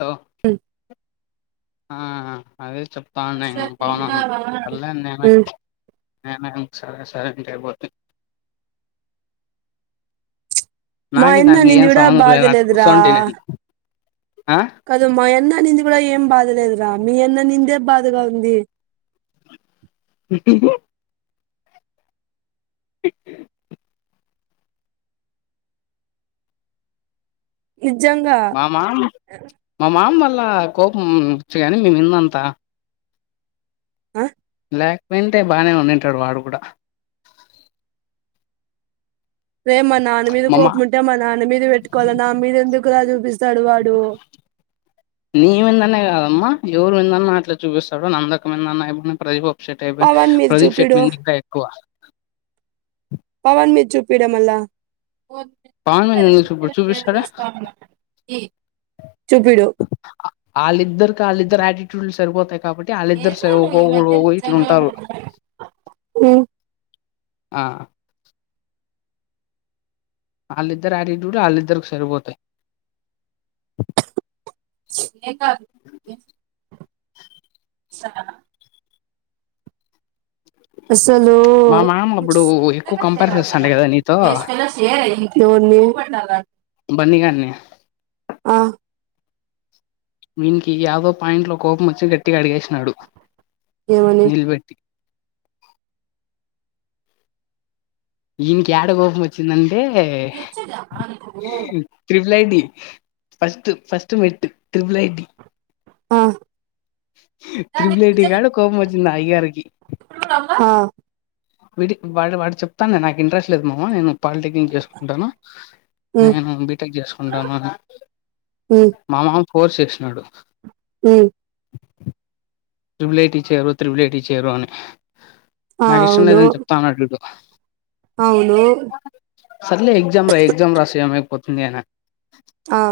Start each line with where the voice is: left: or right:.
left: Hello ఆ ఆ ఆ అదే చెప్తాండాయన బావున్నవన్న పర్లే [inaudible] సరే సరే ఇంటకి పోతే
right: మాయన్న అనింది గుడ
left: లేనట్లు
right: బాదలేదురా,
left: కూర్చోంటి నేను ఆ
right: కదు మాయన్న నింది గూడ ఏం బాధలేదురా మీ అన్నన్నిందే బాధగా ఉంది.
left: టుబ మామా మామామ్మళ్ళ లా కోపం వచ్చిదిగాని నిన్నంత
right: ఆ
left: లేక్పోయుంటే బాగానే ఉం తింటడు వాడుగుడా.
right: రే మా నాన్న మీద
left: మామ్మ
right: కోపముంటే మా నాన్న మీద పెట్టుకోవాల, నా మీద ఎందుకురా చూపిస్తాడు వాడు?
left: ఎవరు ఎన్నన్నా అట్లా చూపిస్తాడు నందక [unintelligible] షటైపోయింది ప్రదీప్ షెట్మిద్ ఇంకా ఎక్కువ
right: పవన్మిెదిజూపీరా మళ్ళ
left: పవనెందుకు చూపిస్తాడ
right: చూపిడు
left: ఆళ్ళిద్దరికాళ్ళిద్దర్ ఆటిట్యూ టుడ్లు సరిపోతాయ్ క కాబట్టి ఆళ్ళిద్దరు సర్ ఒకో ఒక ఒకడ్ ఇట్లుంటారు. ఆ ఆళ్ళిద్దరి ఆటిట్యూడ్ ఆళ్ళిద్దరికి సరిపోతయ్
right: ఏ కాదు [inaudible] అసలు
left: మా మామ అప్పుడు ఎక్కువ కంపేర్ చేస్తాండే కదా నీతో
right: ను నేన్
left: బన్ని గాన్ని
right: ఆ
left: వీన్కి ఈయాగవ్ పాయింట్ లో కోపం వచ్చి గట్టిగా అడిగేసినాడు
right: ఏమని
left: నిలబెట్టి ఈనికి ఏడ కోపం వచ్చిందంటీ ట్రిబుల్ ఐటీ ఫస్ ఫస్ మట్ త్రిరుపులటి
right: ఆ
left: ట్రిపుల్ ఐటీ కాడ కోపం వచ్చింది అయగారికి
right: ఆ
left: వడి వాడి వాడు చెప్తానే నాకు ఇంట్రెస్ట్ లేదు మామ నేను పాలిటెక్నిక్ చేసుకుంటాను
right: ఉమ్
left: నేను బిటెక్ చేసుకుంటాను మామ ఫోర్స్ చేసినాడు
right: హ
left: ట్రిబులైట్ చేరు త్రిబులైట్ చేరు అని
right: ఆ
left: నాకు ఇష్టం
right: అవును
left: లేదని చెప్తా అన్నడు వీడు
right: అవును
left: ఎగ్జామ్ రాయి ఎగజామ్ రాసి అమె పోతుంది అనే
right: ఆ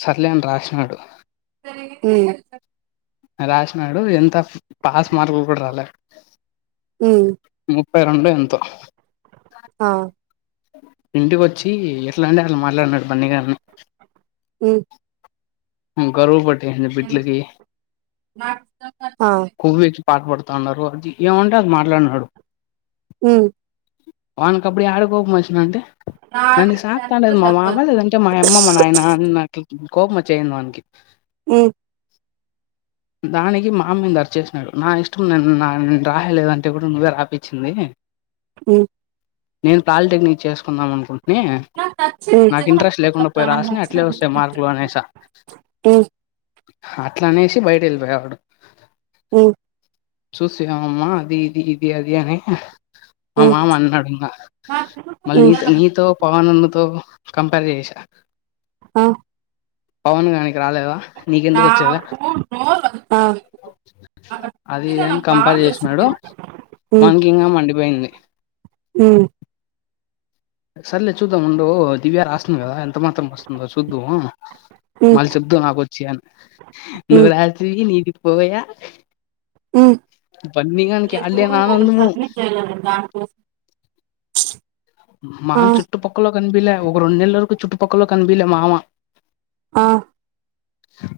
left: సర్లే అని రాసినాడు
right: అ
left: రాసినాడు ఎంత పాస్ మార్కులు కూడా రాలేదు
right: హ
left: పై రెండు ఎంతో
right: ఆ
left: ఇంటికి వచ్చి అట్లాంటే అట్లా మాట్లాడినాడు బన్నీ గాని
right: ఉమ్
left: కవ పడ బిడ్ట్టలకి
right: ఆ
left: కొవ్వు పాటపడుతున్నారు అది ఏమంటే అది మాట్లాడినాడు
right: అ
left: వాన్ కబడి ఆడుకోక మచ్చిన అంటే నన్ని సాకాతాంటది మా మామ లేదంటే మా అమ్మ మా నాయన అని నాకు కోపం చేసేసింది వాడికి
right: ఆ
left: దానికి మామ మీద అరిచేసినాడు నా ఇష్టం నేు రాయలేదంటే కూడా నువ్వే రాపించింది
right: ఆ
left: నేను పాలిటెక్నిక్ చేసుకుందాం అనుకుంటాను నాకు ఇంట్రెస్ట్ లేకుండా పోయి రాసిన అట్లే వస్తాయి మార్కులు అనేసా
right: ఉమ్
left: అట్లా అనేసి బయట వెళ్ళిపోయవాడు
right: ఓ
left: చూసామమ్మా అది ఇది ఇది అది అని
right: ఉమ్
left: మా
right: ఉమ్
left: మామ అన్నాడు ఇంకా మళ్ళీ నీతో నీతో పవన్ంద సో కంపేర్ చేసా
right: ఆ
left: పవన్ కాగానీ రాలేదా నీకెందుకు వచ్చేదా
right: ఆ
left: అది ఇదని కంపేర్ చేసినాడు మనకి ఇంకా మండిపోయింది
right: హ
left: సల్లే చూదాముం దవ రాస్తున్నాం కదా ఎంత మాత్రం వస్తుందో చూద్దవు
right: ఉమ్
left: మళ్ళీ చెప్దుావు నాకు వచ్చి అని నువ్వు రాసి నీది వయా
right: రే
left: ఆడలేని
right: ఒకటి
left: ఆనందము
right: సబ్మిట్ చేయగలనుడి దానికోసం
left: మను చుట్టు పక్కలో క కనిపిలే ఒక రెండు నెల వరకు చుట్టుపక్కల కనిపిలే మామ
right: ఆ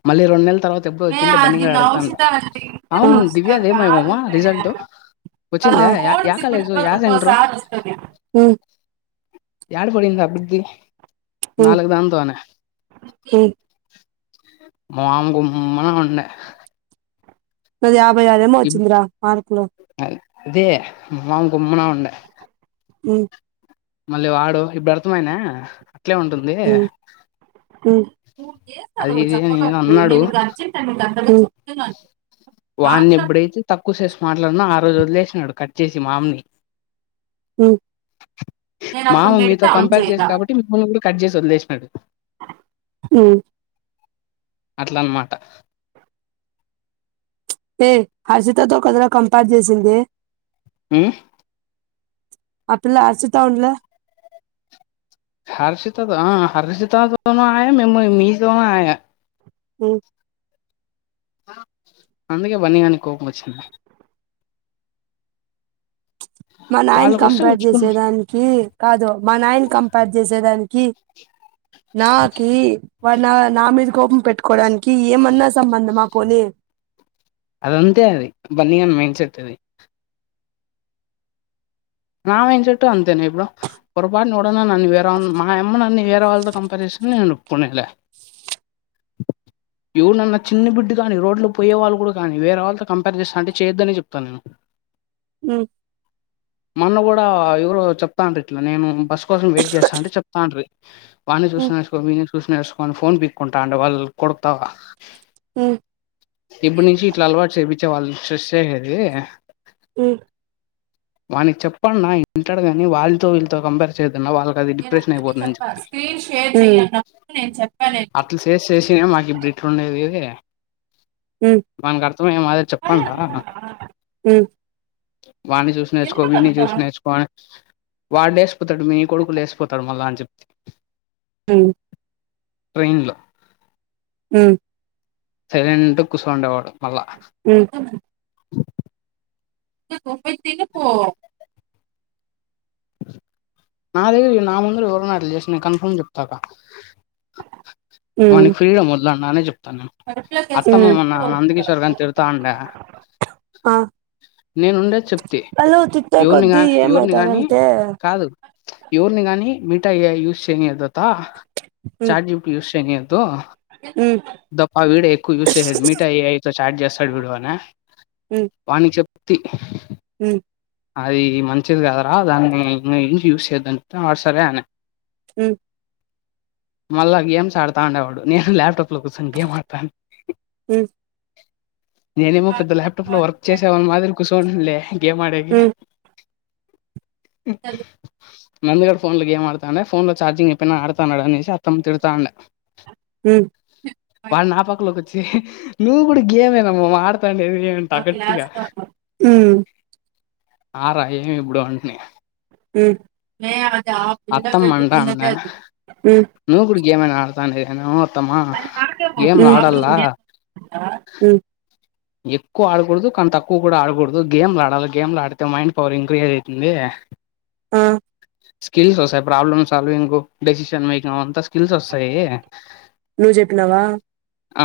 left: మళ్ళీ రెండు నెల
right: మే అదిన్ ఔషిత అ
left: అవును
right: ఇంతఔషిత కాదు
left: దివ్యాదేమోమమ్మా
right: మే
left: రిజల్ట్ వచ్చిందా యా యా
right: ఫడ్సిడి
left: కాలేజు
right: బర్
left: యా
right: ఒక
left: సెంటరు
right: సార్ వస్తంది
left: యాడ పోయింది అప్పుడు ది
right: ఉమ్
left: నాలుగు దానితోనే
right: ఉమ్
left: మాం గుమ్మన ఉండే
right: నాది అప్ మూపైఐదు ఏమో
left: ఇబ్-
right: వచ్చిందిరా మార్కులు
left: అదే మాం గుమ్మనా ఉండే
right: ఉ
left: మళ్ళీ వాడు ఇప్పుడు అర్థమైయిందా
right: మూడు చేస్తా అద
left: అది ఇది అని ఏదో
right: చెప్పకప్పుడు
left: అన్నాడు
right: నేను అర్జెంట్ అన్ని
left: వాని ఎప్పుడైతే తక్కువ చేసి మాట్లాడున ఆ రోజు వదిలి వేసినాడు కట్ వచ్చేసి మామ్ని
right: ఉమ్
left: మామ మీతో కంపేర్ చేస కాబట్టి మిమ్మల్ని కూడా కట్ చేసి వదిలేసినాడు
right: ఉ
left: అట్లన్నమాట
right: ఏయ హర్షితతో కదర కంపేర్ చేసింది
left: ఉ
right: ఆ పిల్ల హర్షిత ఉండలే
left: హర్షితతో ఆ హర్షితతోన ఆయా మేము మీతోన ఆయా
right: ఉ
left: అందుకే బన్నీ గానికి కోపం వచ్చింది
right: మా నాయన
left: వాళ్ళకొస్తే
right: కంపేర్
left: ఉచ్చుకుని
right: చేసేదానికి కాదు మా నాయన కంపేర్ చేసేదానికి నాకి వాడు నా నా మీద కోపం పెట్టుకోవడానికి కి ఏమన్న సంబంధమా పోనీ
left: అదంతే అది బన్నీగాని [unintelligible] నా మైండ్ సెట్ అంతే నా ఇప్పుడు పొరపాటున ఎవడన్నా నన్ను వేరే వాళ మా అమ్మ నన్ను వేరే వాళ్ళతో కంపేర్ చేస్తానే నేను ఒప్పుకునేలే ఎవరన్నా చిన్న బిడ్డు కాని రోడ్లు పోయే వాళ్ళు కూడా కాని వేరే వాళ్ళతో కంపేర్ చేస్తాను అంటే చేయొద్దనే చెప్తాను నేను
right: ఉ
left: మొన్న కూడా ఎవరు చెప్తాను ఇట్లా నేను బస్సు కోసం వెయిట్ చేస్తా అంటే చెప్తారి వాని చూసి నేర్చుకో విని చూసి చూసి నేర్చుకొని ఫోన్ పీక్కుంటంటే వాళ్ళు కొడతావా
right: ఉ
left: ఇప్పుడు నుంచి ఇట్లా అలవాటు చేపించే వాళ్ళు స్ట్రెస్ అయ్యేది
right: ఉ
left: వానికి చెప్పన్న ఇంటాడు కాని వాళ్ళతో వీళ్ళతో కంపేర్ చేయదు ఎదన్నా వాళ్ళకి అది డిప్రెషన్ అయిపోతుందని చెప్తే అట్లా చేసి చేసి మాకు ఇట్ల ఉండేది వానికి అర్ధంమై ఏ మాదిరి చెప్పండ్రా వాన్ని నేర్చుకో విన్నీ చూసి నేర్చుకో అనీ వాడు లేసిపోతాడు మీ కొడుకులు లేసిపోతాడు మళ్ళా అని చెప్దీ
right: ఉ
left: ట్రెయిన్ లో
right: ఉ
left: సైలెంట్ కూర్చ ఉండేవాడు
right: ఉ పప్పు అయితే తిని పో
left: నా దగ్గర నా ముందర ఎవరనా అట్లు చేసిన నేను కన్ఫర్మ్ చెప్తాక వాని ఫ్రీడమ్ వదిలే ఇలా అన్నానని చెప్తా అత్తమ్మ మొన్న నందకిశోర్ కాని తిడతాండా
right: ఆ
left: నేను ఉండేది చెప్తే
right: వాళ్ళు తిట్టే
left: ఎవరిని కా
right: కొద్దీ
left: ఎవరిని కానీ
right: ఏమైతారంటే
left: కాదు ఎవరిని గాని మిఠాయి గా యూస్ చేయనీయదు ఆ చాట్ జీపీటి యూస్ చెయ్యనీయద్దు
right: అది
left: ద అ వీడే ఎక్కువ యూస్ చేసేది మెటా ఏఐ తో చాట్ చేస్తాడు వీడు అన వానికి తి
right: ఉ
left: అది మంచిది కాదురా దాన్ని యూస్ చేయొద్దంటే ఆ సరే అంది
right: ఉ
left: మళ్ళా గేమ్స్ ఆడతా ఉండేవాడు నేను లాప్టాప్ అట్లా కూసోని గేమ్ ఆడుతాండు నేనేమో పెద్ద ల్యాప్టాప్ లో వర్క్ చేసా వాణి మాదిరి కూసులే గేమ్
right: ఊ
left: ఆడేకి
right: చదువు
left: మామూలుగా ఫోన్ లో గేమ్ ఆడుతూ ఉండే ఫోన్ లో చార్జింగ్ అయిపోయిన ఆడుతాన్నాడు అనేసి అత్తమ తిడతాంది
right: ఊ
left: పక్కలోకి నువ్వు కూడా గేమ్ మామ ఆడుతు
right: మా క్లాసులో ఆమె ఊ
left: ఆ రా ఏమి ఇప్పుడు అంటిని
right: ఊ మే అది ఆ పిల్ల
left: అత్తమ్మ
right: పెట్టుకున్నదే అది ఉ
left: ఏమైనా ఆడుతుండో ఏమో ఓ
right: అది మనకే మోసం ఊ ఆ పిల్ల తోని ఆహా ఊ
left: ఎక్కువ ఆడకూడదు కానీ తక్కువ కూడా ఆడకూడదు గేమ్లు ఆడాలి గేమ్లు ఆడితే మైండ్ పవర్ ఇంక్రీజ్ అవుతుంది
right: ఆ
left: స్కిల్స్ వస్తాయి ప్రాబ్లమ్ సాల్వింగ్ డెసిషన్ మేకింగ్ అంతా కిల్స్ వస్తాయి
right: నువ్వు చెప్పినావా
left: ఆ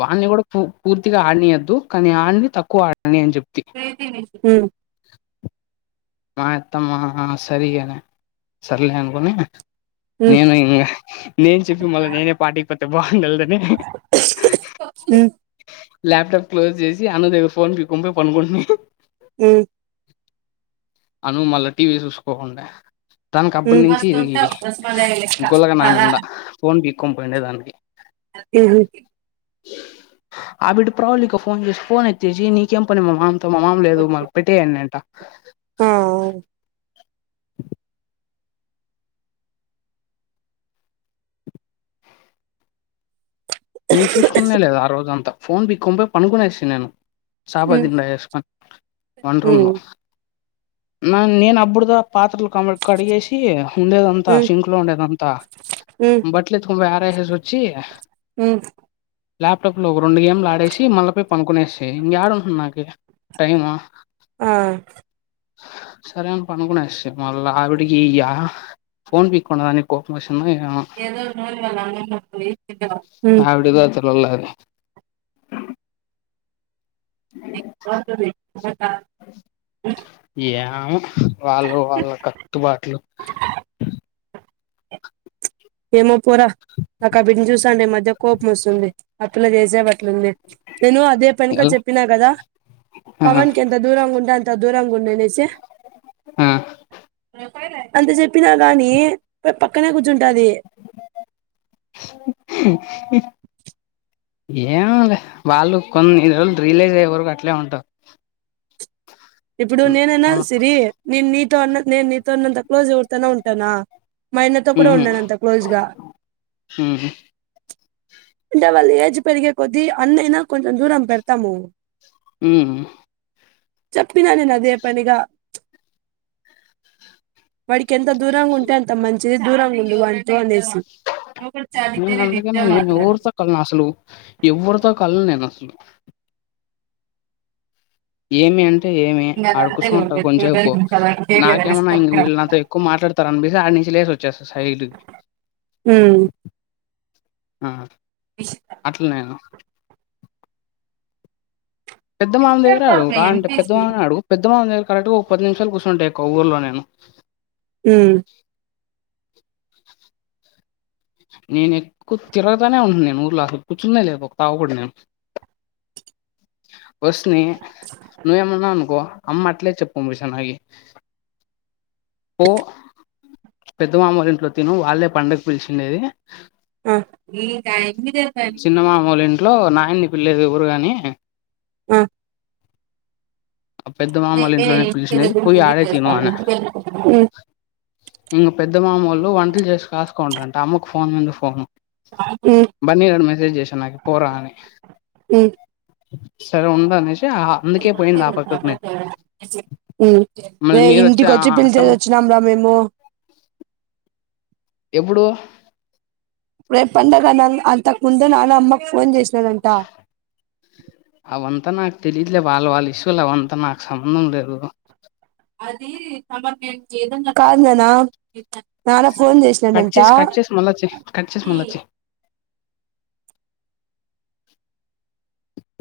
left: వాని కూడా పూర్తిగా ఆడనీయద్దు కానీ ఆన్ని తక్కువ ఆడ
right: లేసినేస్ హు
left: మా అత్తమ్మా సరి అని సర్లే అనుకొని నేను ఇంగా నేను చెప్పి మళ్ళీ నేనే పాటిఇయ్యకపోతే ఎబ్బ మెల్లఅని లాప్టాప్ క్లోజ్ చేసి అను దేవి ఫోన్ పీకు పోయి పడుకుంటన్నాము
right: హు
left: అను మళ్ళా టీవీ చూసుకోకుండా దానికి అప్పటి నుంచి గొలగా నా మీద ఫోన్ పికుం పోయిండే దానికి ఆ బిడ్ ప్రవళిక ఫోన్ చేసి ఫోన్ ఎత్తేసి నీకేం పని మామ మా మామ లేదు మ పెట్టేయ్ అని అంట
right: ఆ
left: నేను చూసుకున్నానే లేదు ఆ రోజంతా ఫోన్ బి కొంయి పనుకోనేసీనా నేను చపా దింద వేసుకొని వంట్ర రూమ్లో నా నేను అప్పుడుద పాత్రలు క కడిగేసి ఉండేదంతా సింక్లో ఉండేదంతా బట్టలు ఎత్తుకో [inaudible]
right: హ్మ్
left: ల్యాప్టాప్ లో ఒక రెండు గేమ్లు ఆడేసి మళ్ళీ పోయి పనుకునేసి ఇంకా ఏడుంటను నాక టైము
right: ఆ
left: సరే అని పనుకునే మళ్ళీ ఆవిడికి ఫోన్ పిక్ ఉన్నదాని కోపం వస్
right: ఏదో నోయ వళ్ళ అ
left: హవిడి గ ము వాళ్ళు వాళ్ళ కట్టుబాట్లు
right: ఏమో పోరా నాక ఆ బింన్ని చూస్తడే ఈ మధ్య కోపం వస్తుంది ఇలా చేసే పట్లు ఉంది నేను అదే పనికి
left: ఎలా
right: చెప్పినా కదా
left: ఆ
right: పవన్ కి ఎంత దూరం ఉంటే అంత దూరంగ గుండనేసి
left: ఆ
right: అంత చెప్పినా గాని పక్కనే కూర్చుంటాది
left: ఏమోలే వాళ్ళు కొన్ని రోజులు రియలైజ్ అయ్యే వరకు అట్లే ఉంటరు
right: ఇప్పుడు నేననా సిరి నను నీతో అన్న నేను నీతో అన్నంత క్లోజ్ ఉంటానా మా అన్నతో కూడా
left: ఉహు
right: ఉండను అంత క్లోజ్గా
left: ఉహు
right: అంటే వాళ్ళు ఏజ్ పెరిగే కొద్దీ అన్నయినా కొంచెం దూరం పెడతాము
left: మ్మ్
right: చెప్పినాను నేను అదే పనిగా వాడికి ఎంత దూరంగా ఉంటే అంత మంచి దూరంగా ఉందు అంటూ అనేసి ఇ చాలతేనే నేను ఇంతే మాట్లాడతా
left: క అసలు ఎవరితో కళ్ళ నేను అసలు ఏమి అంటే అంటే ఏమి ఆడు కూచూంటా కొంచసేపు నాకేమన్నా ఇంక వీళ్ళు నాతో ఎక్కువ మాట్లాడతారు అనిపిసి ఆడ నుంచి లేసి వచ్చేస్తా సైడ్కి
right: ఉమ్
left: ఆ అట్లా నేను పెద్ద మామ దేగ్గరే అడుగు కావంట పెద్దమని అడుగు పెద్ద మామ దగ్గర కరెక్ట్గా ఒక పది నిమిషాలు కూర్చుంటాయి ఈ కొవ్వూరులో నేను
right: హ్మ
left: నేను ఎక్కువ తిరగతానే ఉండను నేను ఊర్లా సళ్లూ కూర్చున్నా లేక ఒక తావు కూడా నేను వస్ని నువ్వు ఏమన్నా అనుకో అమ్మ అట్లే చెప్పంపిస్తాంది నాకి పో పెద్ద మమ్మొల ఇంట్లో తిను వాళ్ళే పండగ పిలిచి డేది
right: ఆ ఈ [unintelligible]
left: చిన్న మామోళ్ళ ఇంట్లో నయ్యని పిల్లేదు ఎవరు గానీ
right: ఆ
left: పెద్ద మామోళ్ళ
right: ఏ
left: ఇంట్లోనే పిలిచినది పోయి ఆడే
right: [unintelligible] ఉ
left: ఇంక పెద్ద మామోళ్ళు వంటలు చేసి కాసుకొండర్రంట అమ్మకు ఫోన్ మీద ఫోను బన్నీగాడు మెసేజ్ చేసాననాకి పోరా అని సరే ఉండ అనీష్ మళ్ళీ
right: రే
left: మీరు
right: ఇంటికి వచ్చి పిలిచేసి
left: అత్తమ్మ
right: వచ్చినాం రా మేము
left: ఎప్పుడు
right: రేపుండగా అనగ్ అంతకు ముందు నాన్నమ్మకు ఫోన్ చేస్
left: ఆవంత నక్ తెలిట్లే వాళ్ళు వాళ్ళు ఇష్యూలు ఆవంత నాకు సంబంధం లేదు
right: కాదు నానా
left: కట్ చేేసి కట్ చేేసి మళ్ళచేయి కట్ చేేస్ మళ్ళచే